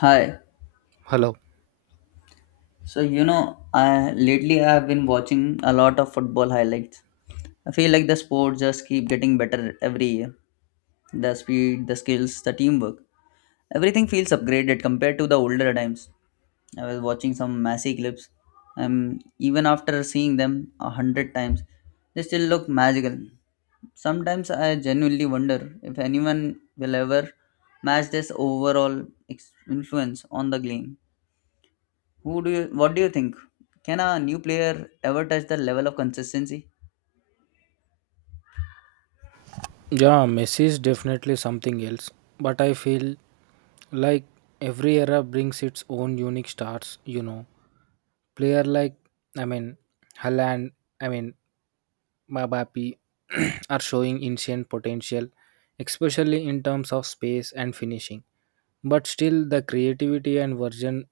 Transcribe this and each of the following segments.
Hi. Hello. I lately I have been watching a lot of football highlights. I feel like the sport just keep getting better every year. The speed, the skills, the teamwork, everything feels upgraded compared to the older times. I was watching some Messi clips, and even after seeing them 100 times, they still look magical. Sometimes I genuinely wonder if anyone will ever match this overall influence on the game. Who do you? What do you think? Can a new player ever touch the level of consistency? Yeah, Messi is definitely something else, but I feel like every era brings its own unique stars, Player like, I mean, Haaland, I mean, Mbappe are showing ancient potential, especially in terms of space and finishing. But still, the creativity and version,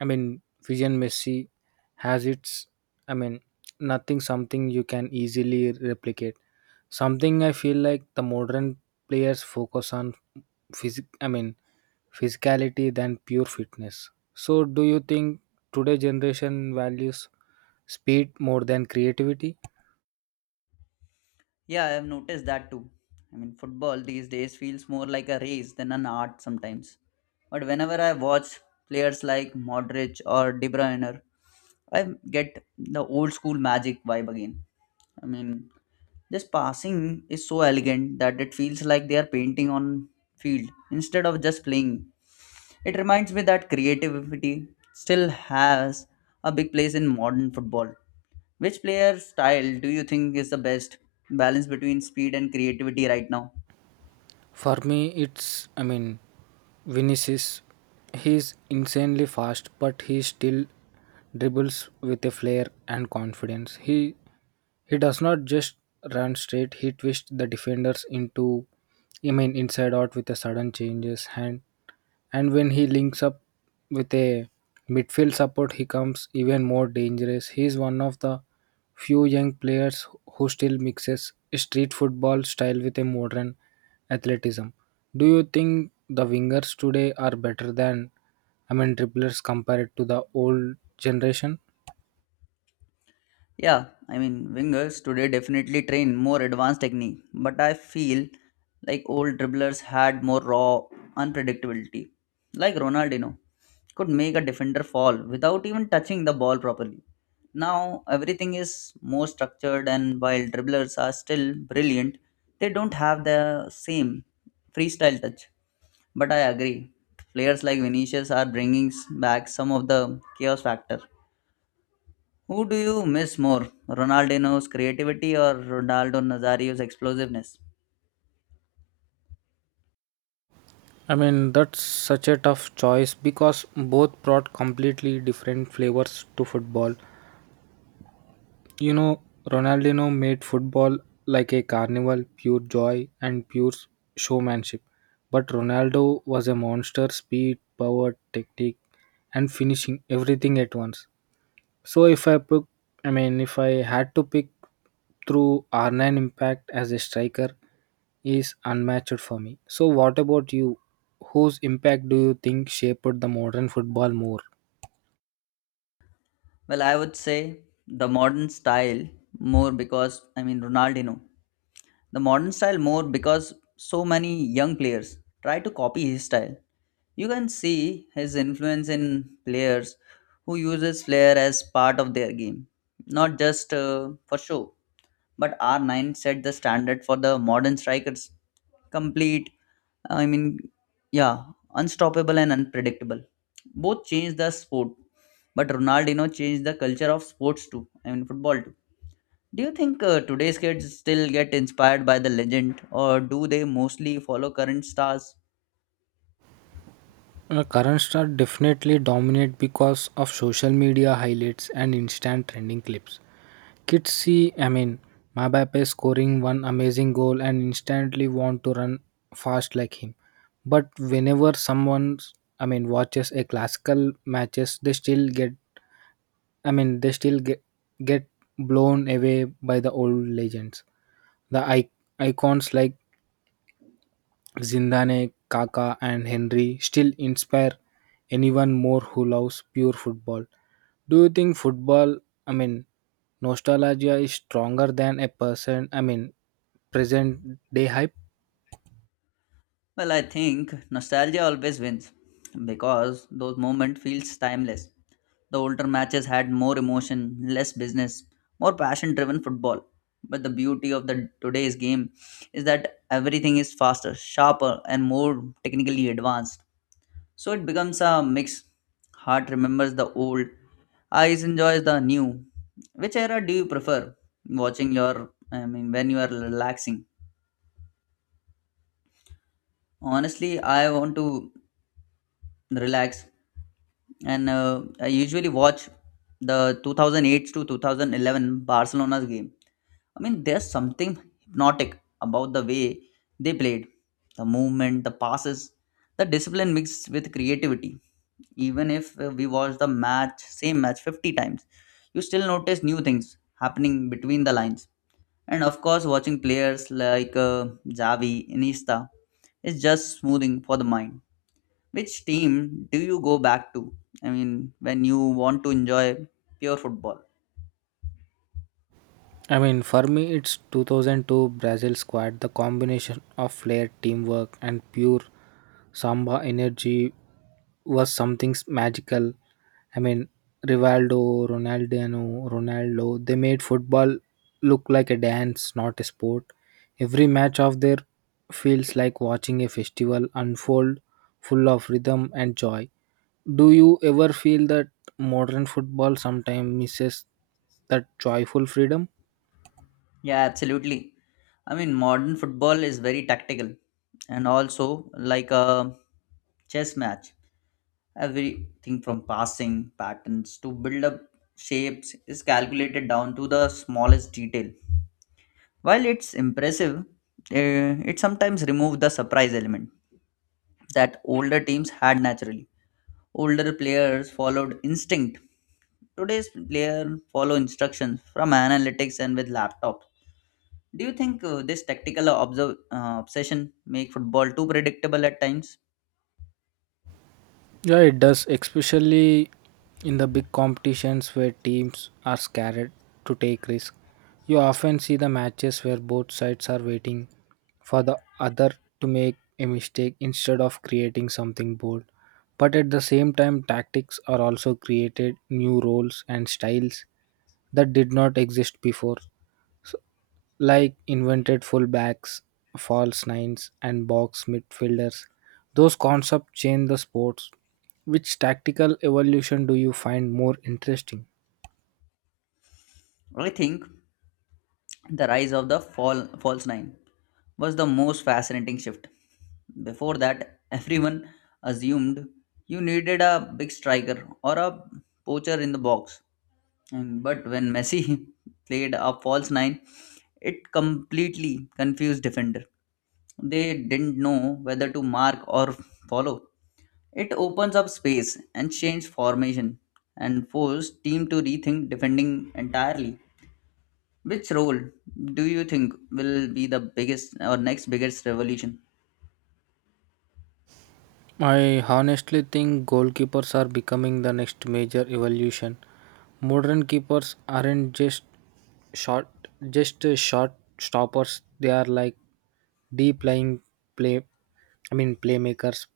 I mean, vision Messi has its, I mean, nothing something you can easily replicate. Something I feel like the modern players focus on physic I mean physicality than pure fitness. So do you think today generation values speed more than creativity? Yeah, I have noticed that too. I mean, football these days feels more like a race than an art sometimes. But whenever I watch players like Modric or De Bruyne, I get the old school magic vibe again. I mean, this passing is so elegant that it feels like they are painting on field instead of just playing. It reminds me that creativity still has a big place in modern football. Which player style do you think is the best balance between speed and creativity right now? For me it's Vinicius, he's insanely fast but he still dribbles with a flair and confidence. He does not just run straight, he twists the defenders into I mean inside out with a sudden changes and when he links up with a midfield support, he comes even more dangerous. He is one of the few young players who still mixes street football style with a modern athleticism. Do you think the wingers today are better than, dribblers compared to the old generation? Yeah, I mean, wingers today definitely train more advanced technique, but I feel like old dribblers had more raw unpredictability. Like Ronaldinho could make a defender fall without even touching the ball properly. Now everything is more structured, and while dribblers are still brilliant, they don't have the same freestyle touch. But I agree, players like Vinicius are bringing back some of the chaos factor. Who do you miss more, Ronaldinho's creativity or Ronaldo Nazario's explosiveness? That's such a tough choice because both brought completely different flavors to football. You know, Ronaldinho made football like a carnival, pure joy and pure showmanship. But Ronaldo was a monster speed, power, technique, and finishing everything at once. So if I pick, I mean, if I had to pick through R9 impact as a striker is unmatched for me. So what about you? Whose impact do you think shaped the modern football more? Well, I would say the modern style more because I mean Ronaldinho. The modern style more because so many young players try to copy his style. You can see his influence in players who uses flair as part of their game, not just for show, but R9 set the standard for the modern strikers. Complete, uh, I mean, yeah, unstoppable and unpredictable. Both changed the sport, but Ronaldinho changed the culture of sports too. I mean, football too. Do you think today's kids still get inspired by the legend, or do they mostly follow current stars? Current star definitely dominate because of social media highlights and instant trending clips. Kids see, Mabape scoring one amazing goal and instantly want to run fast like him. But whenever someone, watches a classical matches, they still get blown away by the old legends. The icons like Zindane, Kaká, and Henry still inspire anyone more who loves pure football. Do you think football, I mean, nostalgia is stronger than a person, present day hype? Well, I think nostalgia always wins because those moments feels timeless. The older matches had more emotion, less business, more passion driven football. But the beauty of the today's game is that everything is faster, sharper and more technically advanced. So it becomes a mix. Heart remembers the old, eyes enjoys the new. Which era do you prefer watching your I mean when you are relaxing? Honestly, I want to relax and I usually watch the 2008 to 2011 Barcelona's game. I mean, there's something hypnotic about the way they played. The movement, the passes, the discipline mixed with creativity. Even if we watch same match 50 times, you still notice new things happening between the lines. And of course, watching players like Xavi, Iniesta is just smoothing for the mind. Which team do you go back to? I mean, when you want to enjoy pure football? For me, it's 2002 Brazil squad. The combination of flair, teamwork, and pure samba energy was something magical. I mean, Rivaldo, Ronaldinho, Ronaldo, they made football look like a dance, not a sport. Every match of their feels like watching a festival unfold full of rhythm and joy. Do you ever feel that modern football sometimes misses that joyful freedom? Yeah, absolutely. I mean, modern football is very tactical and also like a chess match. Everything from passing patterns to build up shapes is calculated down to the smallest detail. While it's impressive, it sometimes removes the surprise element that older teams had naturally. Older players followed instinct. Today's player follow instructions from analytics and with laptops. Do you think this obsession make football too predictable at times? Yeah, it does, especially in the big competitions where teams are scared to take risks. You often see the matches where both sides are waiting for the other to make a mistake instead of creating something bold. But at the same time, tactics are also created new roles and styles that did not exist before. So, like invented fullbacks, false nines, and box midfielders. Those concepts change the sports. Which tactical evolution do you find more interesting? I think the rise of the false nine was the most fascinating shift. Before that, everyone assumed you needed a big striker or a poacher in the box. But when Messi played a false nine, it completely confused defender. They didn't know whether to mark or follow. It opens up space and change formation and force team to rethink defending entirely. Which role do you think will be the biggest or next biggest revolution? I honestly think goalkeepers are becoming the next major evolution. Modern keepers aren't short, just short stoppers. They are like deep lying play. Playmakers.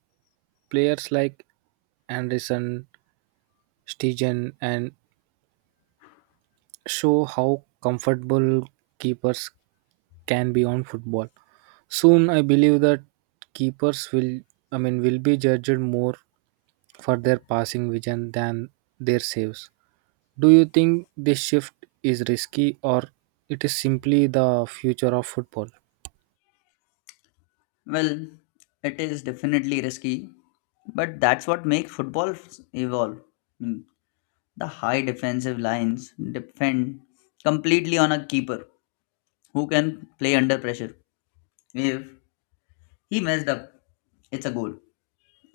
Players like Anderson, Stegen, and show how comfortable keepers can be on football. Soon, I believe that keepers will be judged more for their passing vision than their saves. Do you think this shift is risky or it is simply the future of football? Well, it is definitely risky, but that's what makes football evolve. Mm, The high defensive lines depend completely on a keeper who can play under pressure. If he messed up, it's a goal.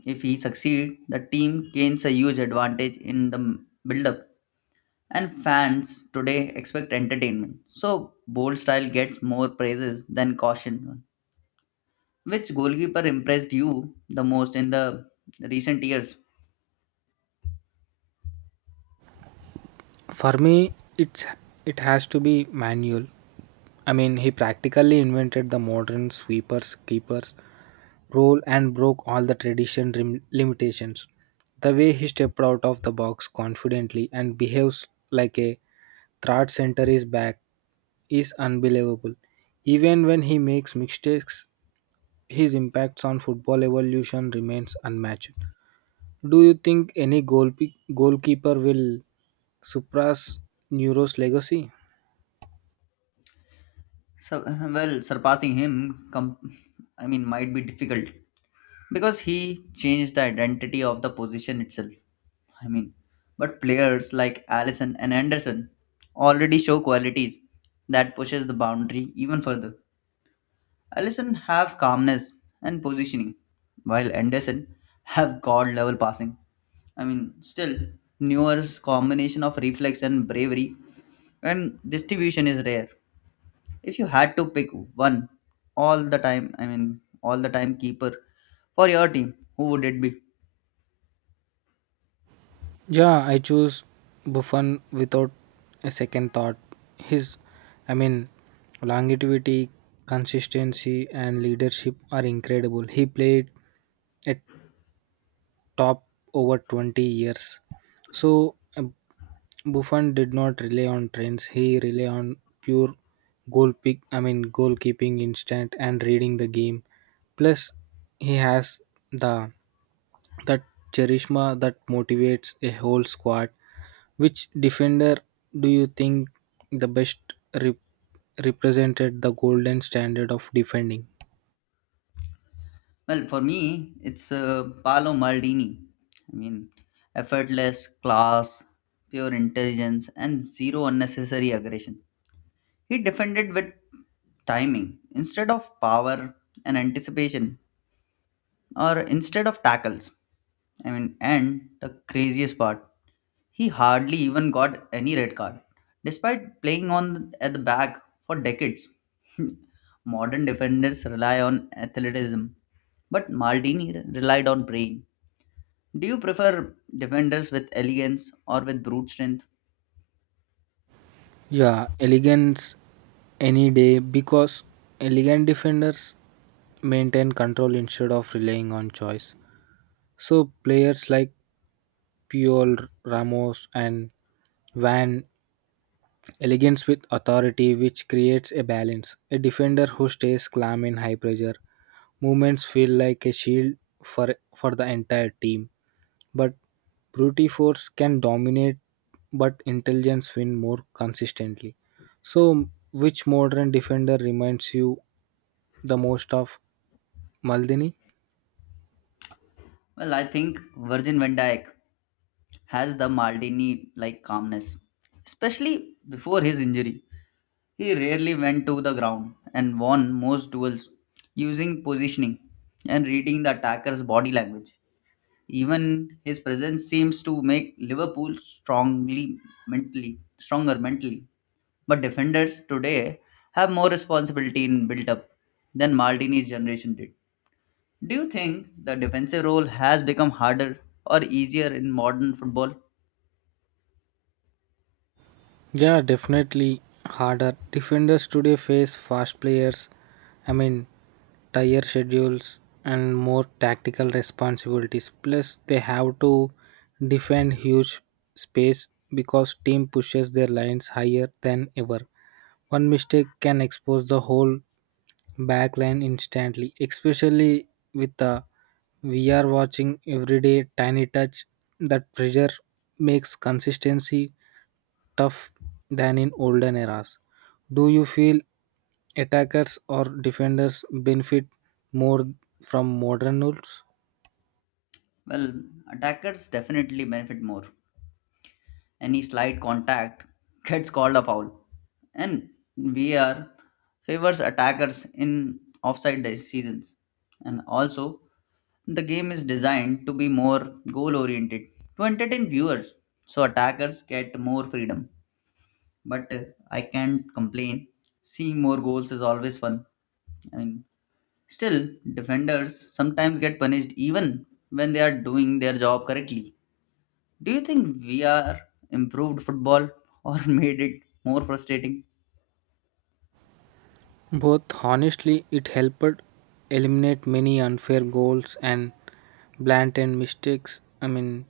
If he succeeds, the team gains a huge advantage in the build up, and fans today expect entertainment. So, bold style gets more praises than caution. Which goalkeeper impressed you the most in the recent years? For me, it's it has to be manual. He practically invented the modern sweepers keepers role and broke all the tradition limitations. The way he stepped out of the box confidently and behaves like a third center is back is unbelievable. Even when he makes mistakes, his impacts on football evolution remains unmatched. Do you think any goalkeeper will surpass Neuro's legacy? So, well, surpassing him, I mean, might be difficult, because he changed the identity of the position itself. I mean, but players like Allison and Anderson already show qualities that pushes the boundary even further. Allison have calmness and positioning, while Anderson have god level passing. I mean, still Neuer's combination of reflex and bravery and distribution is rare. If you had to pick one all the time keeper for your team, who would it be? Yeah, I choose Buffon without a second thought. His, I mean, longevity, consistency, and leadership are incredible. He played at top over 20 years. So Buffon did not rely on trends. He relied on pure goal pick. I mean goalkeeping instinct and reading the game. Plus, he has the that charisma that motivates a whole squad. Which defender do you think the best rep- represented the golden standard of defending? Well, for me, it's Paolo Maldini. I mean, effortless, class, pure intelligence, and zero unnecessary aggression. He defended with timing instead of power and anticipation, or instead of tackles. I mean, and the craziest part, he hardly even got any red card, despite playing on at the back for decades. Modern defenders rely on athleticism, but Maldini relied on brain. Do you prefer defenders with elegance or with brute strength? Yeah, elegance any day because elegant defenders maintain control instead of relying on choice. So players like Puyol, Ramos, and Van elegance with authority, which creates a balance. A defender who stays calm in high pressure movements feel like a shield for the entire team. But brute force can dominate, but intelligence win more consistently. So, which modern defender reminds you the most of Maldini? Well, I think Virgin van Dijk has the Maldini like calmness, especially before his injury. He rarely went to the ground and won most duels using positioning and reading the attacker's body language. Even his presence seems to make Liverpool strongly mentally stronger mentally. But defenders today have more responsibility in build up than Maldini's generation did. Do you think the defensive role has become harder or easier in modern football? Yeah, definitely harder. Defenders today face fast players, I mean, tighter schedules and more tactical responsibilities. Plus, they have to defend huge space because team pushes their lines higher than ever. One mistake can expose the whole back line instantly, especially with the we are watching everyday tiny touch that pressure makes consistency tough than in olden eras. Do you feel attackers or defenders benefit more from modern rules? Well, attackers definitely benefit more. Any slight contact gets called a foul, and VR favors attackers in offside decisions. And also, the game is designed to be more goal oriented to entertain viewers, so attackers get more freedom. But I can't complain. Seeing more goals is always fun. I mean, Still, defenders sometimes get punished even when they are doing their job correctly. Do you think VR improved football or made it more frustrating? Both honestly, it helped eliminate many unfair goals and blatant mistakes.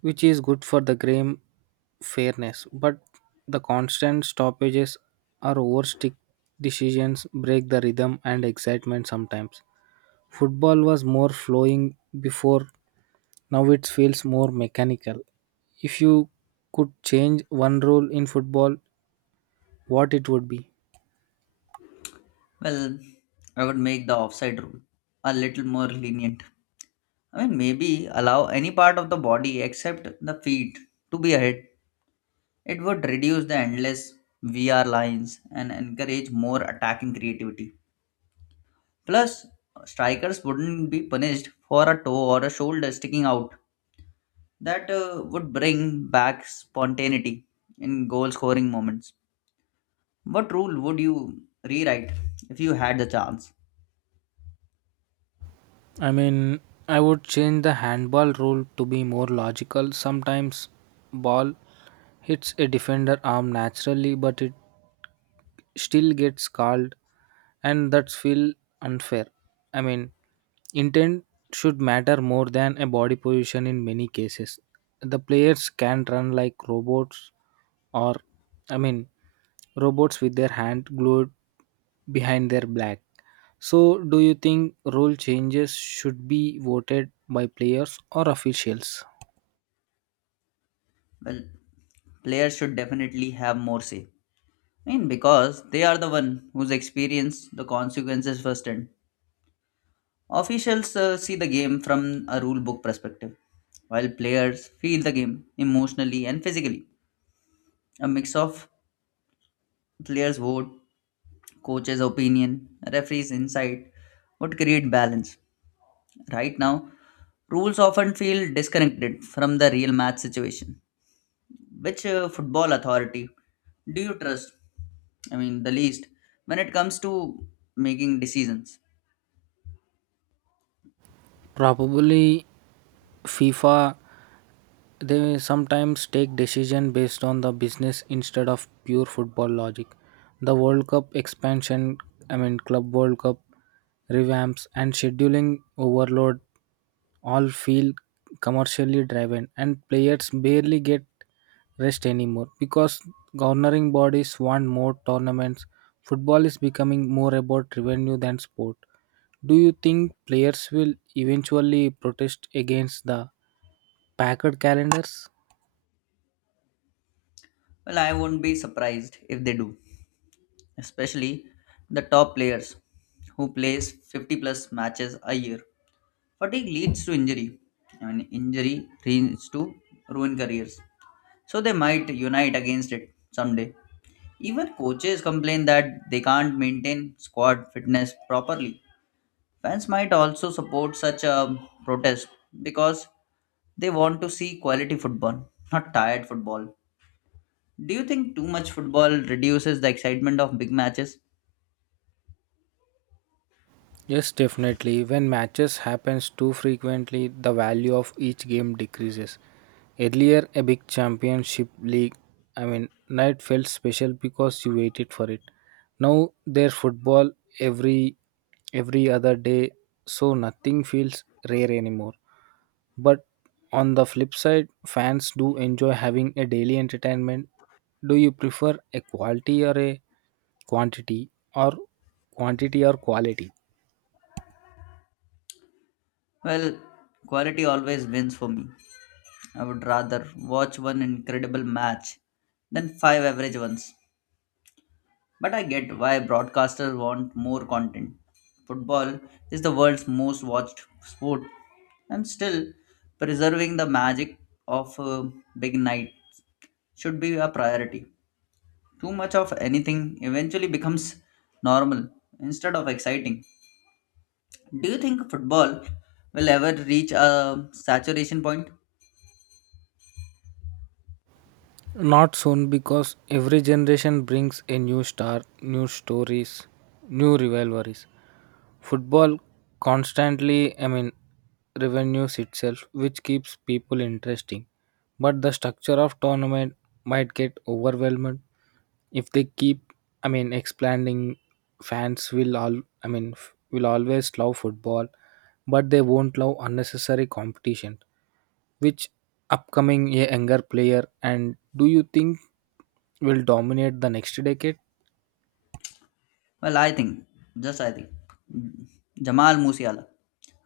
Which is good for the game fairness, but the constant stoppages or overstick decisions break the rhythm and excitement sometimes. Football was more flowing before, now it feels more mechanical. If you could change one rule in football, what it would be? Well, I would make the offside rule a little more lenient. I mean, maybe allow any part of the body except the feet to be ahead. It would reduce the endless VR lines and encourage more attacking creativity. Plus, strikers wouldn't be punished for a toe or a shoulder sticking out. That would bring back spontaneity in goal scoring moments. What rule would you rewrite if you had the chance? i mean I would change the handball rule to be more logical. Sometimes ball hits a defender arm naturally but it still gets called and that's feel unfair. i mean Intent should matter more than a body position in many cases. The players can run like robots or, i mean robots with their hand glued behind their back. So do you think role changes should be voted by players or officials? Well, players should definitely have more say. I mean, because they are the one who's experienced the consequences firsthand. Officials see the game from a rule book perspective, while players feel the game emotionally and physically. A mix of players' vote, coaches' opinion, referees' insight would create balance. Right now, rules often feel disconnected from the real match situation. Which football authority do you trust, I mean, the least, when it comes to making decisions? Probably FIFA. They sometimes take decision based on the business instead of pure football logic. The World Cup expansion, Club World Cup revamps and scheduling overload all feel commercially driven and players barely get rest anymore because governing bodies want more tournaments. Football is becoming more about revenue than sport. Do you think players will eventually protest against the packed calendars? Well, I won't be surprised if they do, especially the top players who plays 50 plus matches a year. Fatigue leads to injury. Injury leads to ruin careers. So they might unite against it someday. Even coaches complain that they can't maintain squad fitness properly. Fans might also support such a protest because they want to see quality football, not tired football. Do you think too much football reduces the excitement of big matches? Yes, definitely. When matches happens too frequently, the value of each game decreases. Earlier, a big championship league, night felt special because you waited for it. Now there's football every every other day, so nothing feels rare anymore. But on the flip side, fans do enjoy having a daily entertainment. Do you prefer a quality or a quantity or quantity or quality? Well, quality always wins for me. I would rather watch one incredible match than five average ones. But I get why broadcasters want more content. Football is the world's most watched sport, and still preserving the magic of a big night should be a priority. Too much of anything eventually becomes normal instead of exciting. Do you think football will ever reach a saturation point? Not soon because every generation brings a new star, new stories, new rivalries. Football constantly, I mean, revenues itself, which keeps people interesting. But the structure of tournament might get overwhelmed if they keep, expanding. Fans will all, I mean, f- will always love football, but they won't love unnecessary competition. Which upcoming a younger player and do you think will dominate the next decade? Well, I think, just I think, Jamal Musiala,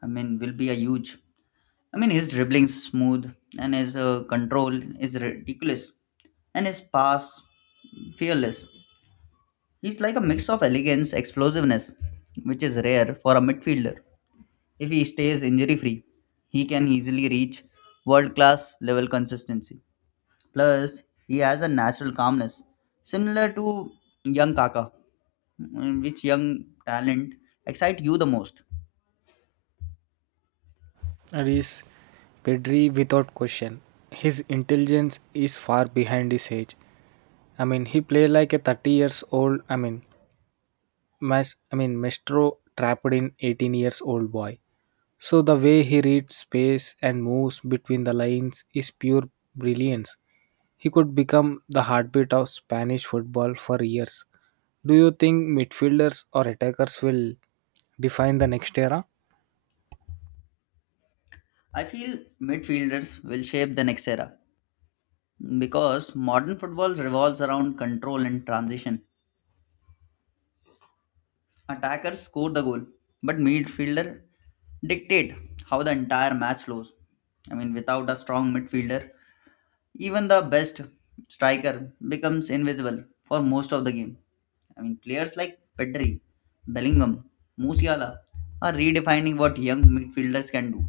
I mean, will be a huge. I mean, his dribbling smooth and his control is ridiculous and his pass fearless. He's like a mix of elegance, explosiveness, which is rare for a midfielder. If he stays injury free, he can easily reach world class level consistency. Plus, he has a natural calmness similar to young Kaka. In which young talent excite you the most? Is Pedri without question. His intelligence is far behind his age. He play like a 30 years old. Mestro trapped in 18 years old boy. So the way he reads space and moves between the lines is pure brilliance. He could become the heartbeat of Spanish football for years. Do you think midfielders or attackers will define the next era? I feel midfielders will shape the next era, because modern football revolves around control and transition. Attackers score the goal, but midfielder dictate how the entire match flows. I mean, without a strong midfielder, even the best striker becomes invisible for most of the game. I mean, players like Pedri, Bellingham, Musiala are redefining what young midfielders can do.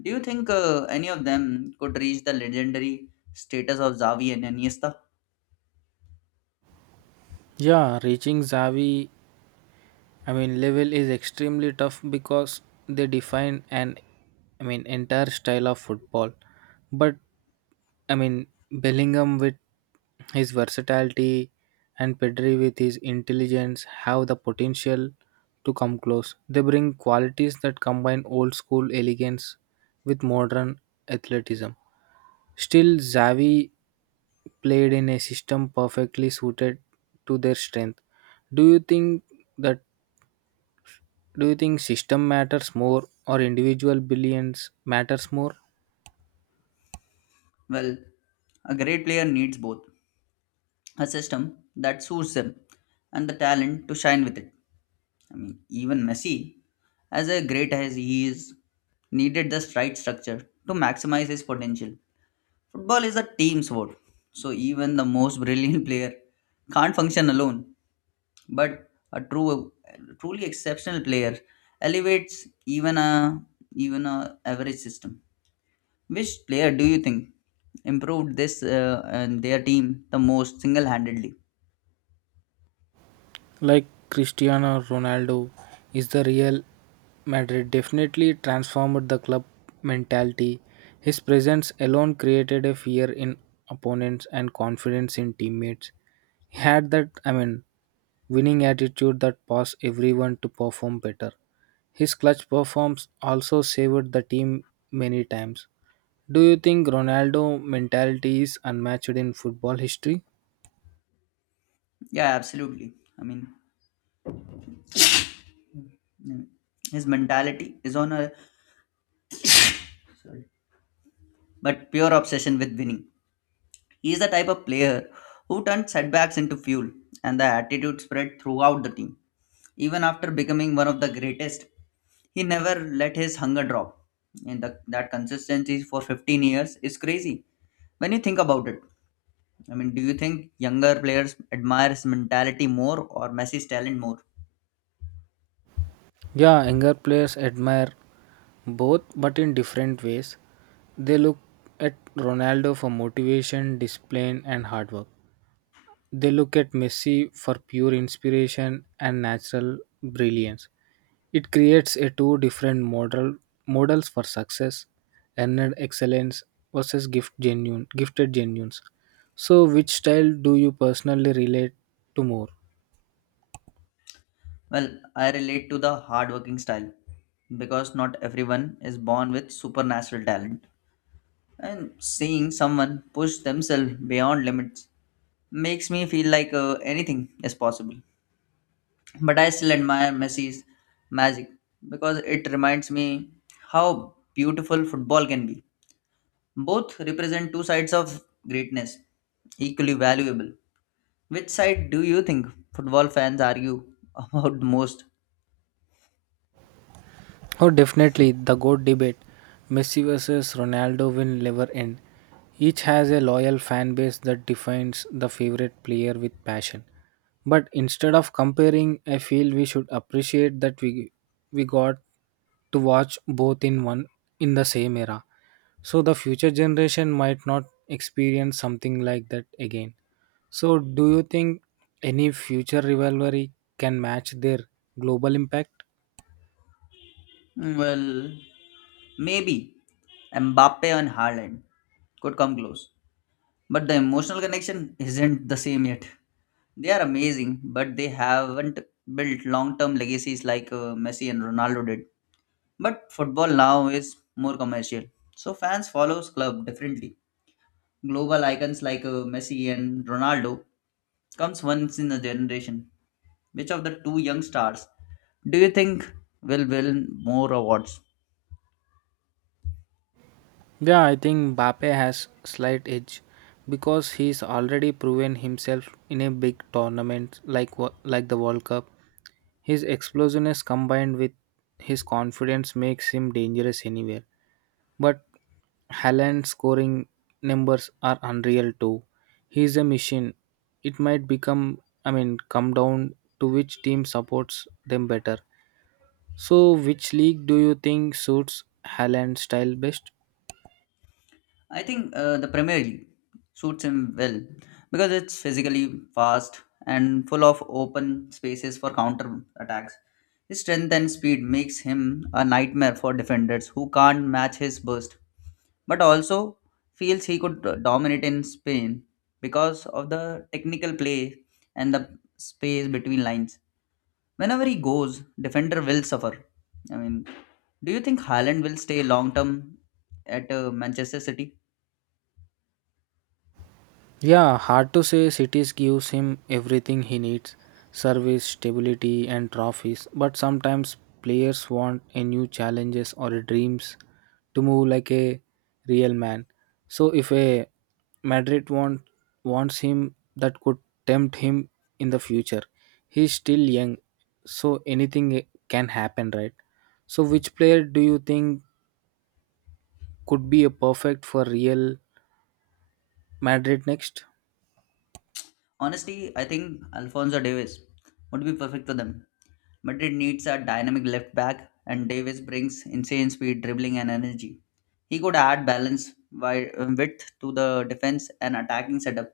Do you think any of them could reach the legendary status of Xavi and Iniesta? Yeah, reaching Xavi level is extremely tough because they define an, entire style of football. But Bellingham with his versatility and Pedri with his intelligence have the potential to come close. They bring qualities that combine old school elegance with modern athleticism. Still, Xavi played in a system perfectly suited to their strength. Do you think that do you think system matters more or individual brilliance matters more? Well, a great player needs both a system that suits them and the talent to shine with it. I mean, even Messi, as a great as he is, needed the right structure to maximize his potential. Football is a team sport, so even the most brilliant player can't function alone. But a truly exceptional player elevates even a average system. Which player do you think improved this and their team the most single-handedly? Like Cristiano Ronaldo is the real Madrid, definitely transformed the club mentality. His presence alone created a fear in opponents and confidence in teammates. He had that, winning attitude that caused everyone to perform better. His clutch performance also saved the team many times. Do you think Ronaldo mentality is unmatched in football history? Yeah, absolutely. I mean, mm, his mentality is on a sorry, but pure obsession with winning. He is the type of player who turned setbacks into fuel, and the attitude spread throughout the team. Even after becoming one of the greatest, he never let his hunger drop. And that consistency for 15 years is crazy when you think about it. I mean, do you think younger players admire his mentality more or Messi's talent more? Yeah, younger players admire both, but in different ways. They look at Ronaldo for motivation, discipline, and hard work. They look at Messi for pure inspiration and natural brilliance. It creates a two different models for success, earned excellence versus gifted genuines. So, which style do you personally relate to more? Well, I relate to the hardworking style because not everyone is born with supernatural talent. And seeing someone push themselves beyond limits makes me feel like anything is possible. But I still admire Messi's magic because it reminds me how beautiful football can be. Both represent two sides of greatness, equally valuable. Which side do you think football fans argue about the most? Oh, definitely the GOAT debate. Messi versus Ronaldo will never end. Each has a loyal fan base that defines the favorite player with passion. But instead of comparing, I feel we should appreciate that we got to watch both in the same era. So the future generation might not experience something like that again. So do you think any future rivalry can match their global impact? Well, maybe Mbappe and Haaland could come close. But the emotional connection isn't the same yet. They are amazing, but they haven't built long term legacies like Messi and Ronaldo did. But football now is more commercial. So fans follows club differently. Global icons like Messi and Ronaldo comes once in a generation. Which of the two young stars do you think will win more awards? Yeah, I think Mbappe has slight edge because he's already proven himself in a big tournament like like the World Cup. His explosiveness combined with his confidence makes him dangerous anywhere. But Haaland's scoring numbers are unreal too. He's a machine. It might become come down to which team supports them better. So which league do you think suits Haaland's style best? I think the Premier League suits him well because it's physically fast and full of open spaces for counter attacks. His strength and speed makes him a nightmare for defenders who can't match his burst, but also feels he could dominate in Spain because of the technical play and the space between lines. Whenever he goes, defender will suffer. I mean, do you think Haaland will stay long term at Manchester City? Yeah, hard to say cities gives him everything he needs service, stability, and trophies. But sometimes players want a new challenges or a dreams to move like a real man. So if a Madrid want wants him that could tempt him in the future. He's still young, so anything can happen, right? So which player do you think could be a perfect for real Madrid next? Honestly, I think Alphonso Davies would be perfect for them. Madrid needs a dynamic left back, and Davies brings insane speed, dribbling, and energy. He could add balance, width to the defense and attacking setup.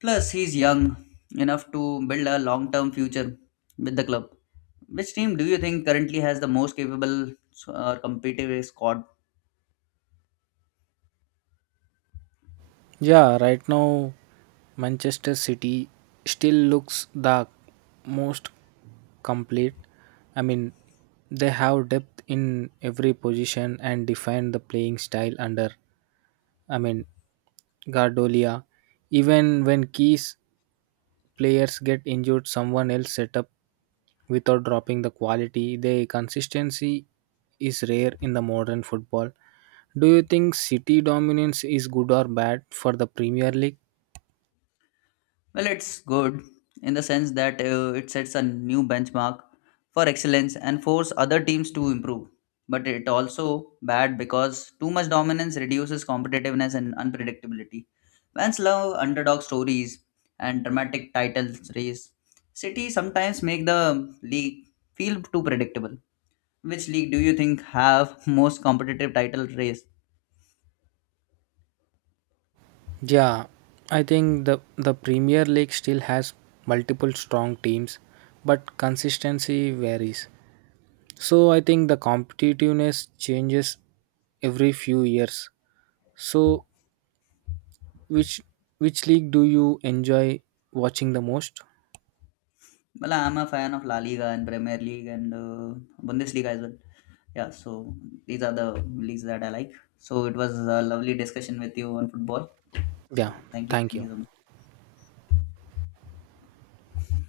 Plus, he's young enough to build a long term future with the club. Which team do you think currently has the most capable or competitive squad? Yeah, right now Manchester City still looks the most complete. I mean, they have depth in every position and define the playing style under, I mean, Guardiola. Even when key players get injured, someone else set up without dropping the quality. Their consistency is rare in the modern football. Do you think City dominance is good or bad for the Premier League? Well, it's good in the sense that it sets a new benchmark for excellence and force other teams to improve. But it also bad because too much dominance reduces competitiveness and unpredictability. Fans love underdog stories and dramatic title race. City sometimes make the league feel too predictable. Which league do you think have most competitive title race? Yeah, I think the Premier League still has multiple strong teams, but consistency varies. So I think the competitiveness changes every few years. So which which league do you enjoy watching the most? Well, I'm a fan of La Liga and Premier League and Bundesliga as well. Yeah, so these are the leagues that I like. So it was a lovely discussion with you on football. Yeah, So thank thank you. you so much.